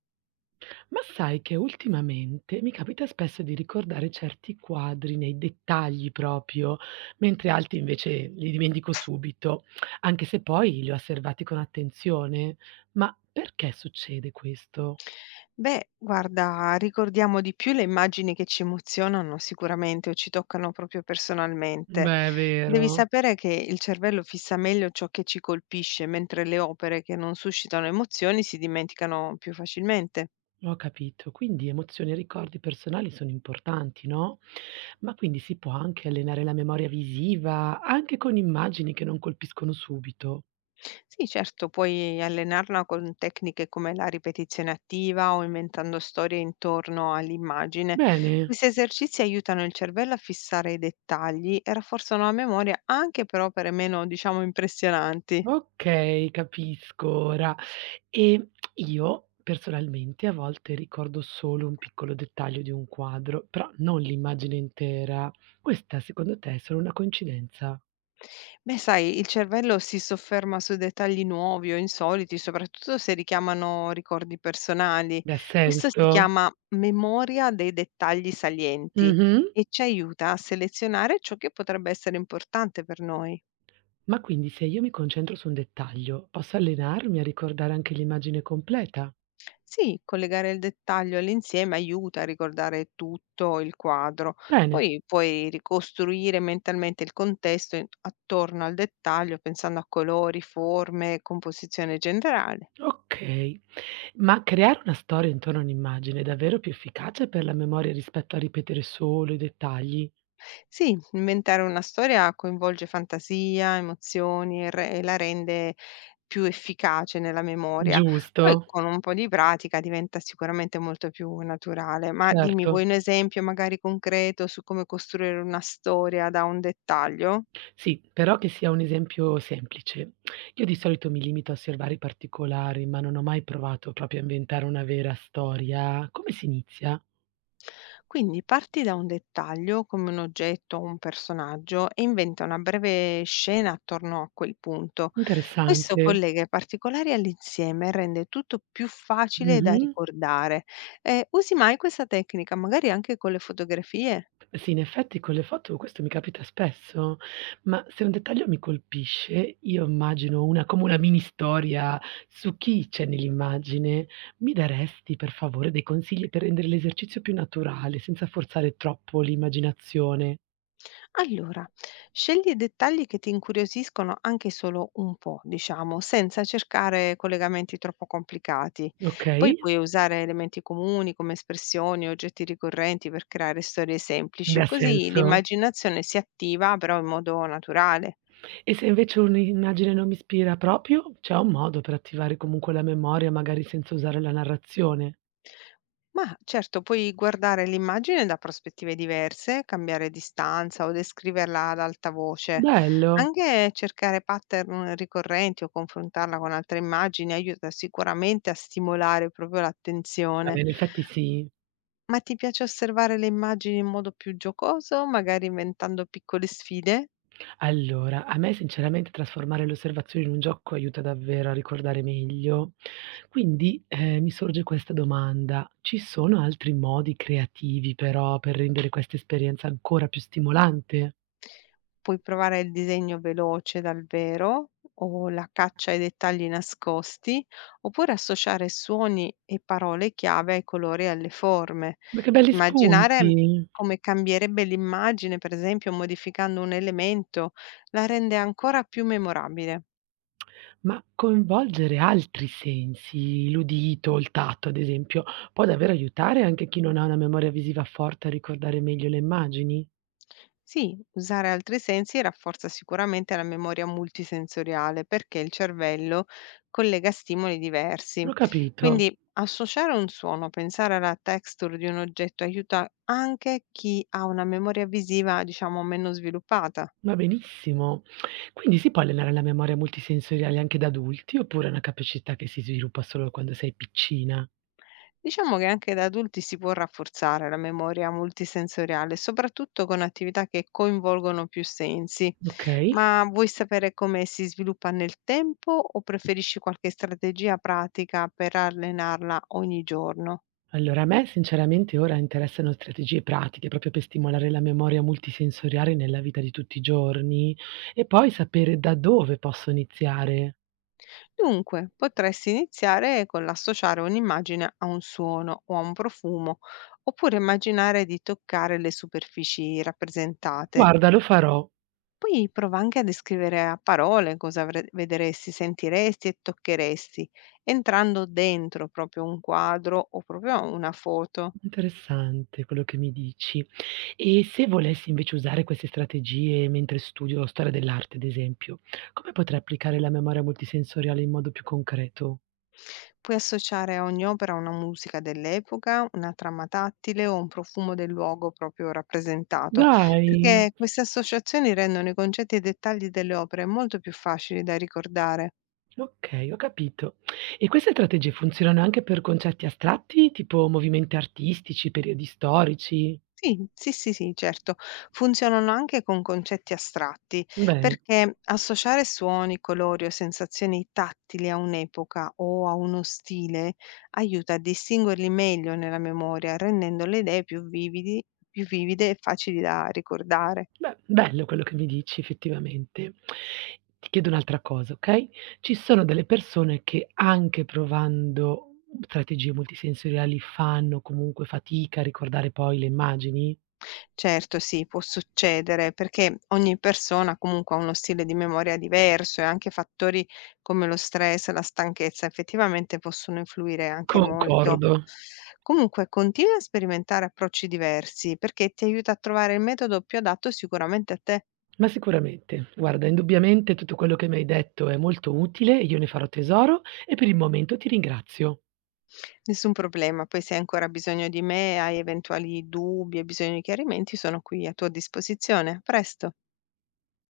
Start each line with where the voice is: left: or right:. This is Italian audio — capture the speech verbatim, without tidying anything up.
right: Ma sai che ultimamente mi capita spesso di ricordare certi quadri nei dettagli proprio, mentre altri invece li dimentico subito, anche se poi li ho osservati con attenzione. Ma perché succede questo?
left: Beh, guarda, ricordiamo di più le immagini che ci emozionano sicuramente o ci toccano proprio personalmente.
right: Beh, è
left: Devi
right: vero,
left: sapere che il cervello fissa meglio ciò che ci colpisce, mentre le opere che non suscitano emozioni si dimenticano più facilmente.
right: ho capito. Quindi emozioni e ricordi personali sono importanti, no? Ma quindi si può anche allenare la memoria visiva, anche con immagini che non colpiscono subito.
left: Sì, certo, puoi allenarla con tecniche come la ripetizione attiva o inventando storie intorno all'immagine.
right: Bene.
left: Questi esercizi aiutano il cervello a fissare i dettagli e rafforzano la memoria anche per opere meno, diciamo, impressionanti.
right: Okay, capisco ora. E io personalmente a volte ricordo solo un piccolo dettaglio di un quadro, però non l'immagine intera. Questa secondo te è solo una coincidenza?
left: Beh, sai, il cervello si sofferma su dettagli nuovi o insoliti, soprattutto se richiamano ricordi personali.
right: Ha
left: Questo si
right: senso?
left: chiama memoria dei dettagli salienti
right: Mh-mh.
left: e ci aiuta a selezionare ciò che potrebbe essere importante per noi.
right: Ma quindi se io mi concentro su un dettaglio, posso allenarmi a ricordare anche l'immagine completa?
left: Sì, collegare il dettaglio all'insieme aiuta a ricordare tutto il quadro.
right: Bene,
left: Poi puoi ricostruire mentalmente il contesto in- attorno al dettaglio, pensando a colori, forme, composizione generale.
right: okay. Ma creare una storia intorno a un'immagine è davvero più efficace per la memoria rispetto a ripetere solo i dettagli?
left: Sì, inventare una storia coinvolge fantasia, emozioni e re e la rende più efficace nella memoria.
right: Giusto,
left: Poi con un po' di pratica diventa sicuramente molto più naturale. Ma dimmi,
right: certo.
left: vuoi un esempio magari concreto su come costruire una storia da un dettaglio?
right: Sì, però che sia un esempio semplice. Io di solito mi limito a osservare i particolari, ma non ho mai provato proprio a inventare una vera storia. Come si inizia?
left: Quindi parti da un dettaglio, come un oggetto o un personaggio, e inventa una breve scena attorno a quel punto. Questo
right: Interessante.
left: collega i particolari all'insieme e rende tutto più facile da
right: Mh-mh.
left: ricordare. Eh, usi mai questa tecnica, magari anche con le fotografie?
right: Sì, in effetti con le foto questo mi capita spesso, ma se un dettaglio mi colpisce, io immagino una come una mini storia su chi c'è nell'immagine. Mi daresti per favore dei consigli per rendere l'esercizio più naturale, senza forzare troppo l'immaginazione?
left: Allora, scegli i dettagli che ti incuriosiscono anche solo un po', diciamo, senza cercare collegamenti troppo complicati.
right: Okay,
left: Poi puoi usare elementi comuni come espressioni, oggetti ricorrenti per creare storie
right: beh,
left: semplici,
right: ha
left: così
right: senso.
left: l'immaginazione si attiva però in modo naturale.
right: E se invece un'immagine non mi ispira proprio, c'è un modo per attivare comunque la memoria, magari senza usare la narrazione.
left: Mah, certo, puoi guardare l'immagine da prospettive diverse, cambiare distanza o descriverla ad alta voce.
right: Bello.
left: Anche cercare pattern ricorrenti o confrontarla con altre immagini aiuta sicuramente a stimolare proprio
right: Vabbè,
left: l'attenzione.
right: in effetti sì.
left: Ma ti piace osservare le immagini in modo più giocoso, magari inventando piccole sfide?
right: Allora, a me sinceramente trasformare le osservazioni in un gioco aiuta davvero a ricordare meglio. Quindi, ehm, mi sorge questa domanda: ci sono altri modi creativi però per rendere questa esperienza ancora più stimolante?
left: Puoi provare il disegno veloce dal vero o la caccia ai dettagli nascosti, oppure associare suoni e parole chiave ai colori e alle forme.
right: Ma che belli
left: Immaginare
right: spunti!
left: come cambierebbe l'immagine, per esempio, modificando un elemento, la rende ancora più memorabile.
right: Ma coinvolgere altri sensi, l'udito, il tatto ad esempio, può davvero aiutare anche chi non ha una memoria visiva forte a ricordare meglio le immagini?
left: Sì, usare altri sensi rafforza sicuramente la memoria multisensoriale perché il cervello collega stimoli diversi.
right: Non ho capito,
left: Quindi associare un suono, pensare alla texture di un oggetto aiuta anche chi ha una memoria visiva, diciamo, meno sviluppata.
right: va benissimo. Quindi si può allenare la memoria multisensoriale anche da adulti oppure è una capacità che si sviluppa solo quando sei piccina?
left: Diciamo che anche da adulti si può rafforzare la memoria multisensoriale, soprattutto con attività che coinvolgono più sensi.
right: Ok,
left: Ma vuoi sapere come si sviluppa nel tempo o preferisci qualche strategia pratica per allenarla ogni giorno?
right: allora a me sinceramente ora interessano strategie pratiche proprio per stimolare la memoria multisensoriale nella vita di tutti i giorni e poi sapere da dove posso iniziare.
left: Dunque, potresti iniziare con l'associare un'immagine a un suono o a un profumo, oppure immaginare di toccare le superfici rappresentate.
right: Guarda, lo farò.
left: Poi prova anche a descrivere a parole cosa avre- vedresti, sentiresti e toccheresti, entrando dentro proprio un quadro o proprio una foto.
right: Interessante quello che mi dici. E se volessi invece usare queste strategie mentre studio storia dell'arte, ad esempio, come potrei applicare la memoria multisensoriale in modo più concreto?
left: Puoi associare a ogni opera una musica dell'epoca, una trama tattile o un profumo del luogo proprio rappresentato,
right: Dai,
left: perché queste associazioni rendono i concetti e i dettagli delle opere molto più facili da ricordare.
right: okay, ho capito. E queste strategie funzionano anche per concetti astratti, tipo movimenti artistici, periodi storici?
left: Sì, sì, sì, sì, certo. Funzionano anche con concetti astratti,
right: Bene.
left: perché associare suoni, colori o sensazioni tattili a un'epoca o a uno stile aiuta a distinguerli meglio nella memoria, rendendo le idee più vividi, più vivide e facili da ricordare.
right: Beh, bello quello che mi dici effettivamente. Ti chiedo un'altra cosa, okay, ci sono delle persone che anche provando strategie multisensoriali fanno comunque fatica a ricordare poi le immagini?
left: Certo sì, può succedere, perché ogni persona comunque ha uno stile di memoria diverso e anche fattori come lo stress, la stanchezza effettivamente possono influire anche molto.
right: Concordo,
left: Comunque continua a sperimentare approcci diversi perché ti aiuta a trovare il metodo più adatto sicuramente a te.
right: ma sicuramente. Guarda, indubbiamente tutto quello che mi hai detto è molto utile, io ne farò tesoro e per il momento ti ringrazio.
left: Nessun problema, poi se hai ancora bisogno di me, hai eventuali dubbi e bisogno di chiarimenti, sono qui a tua disposizione. A presto.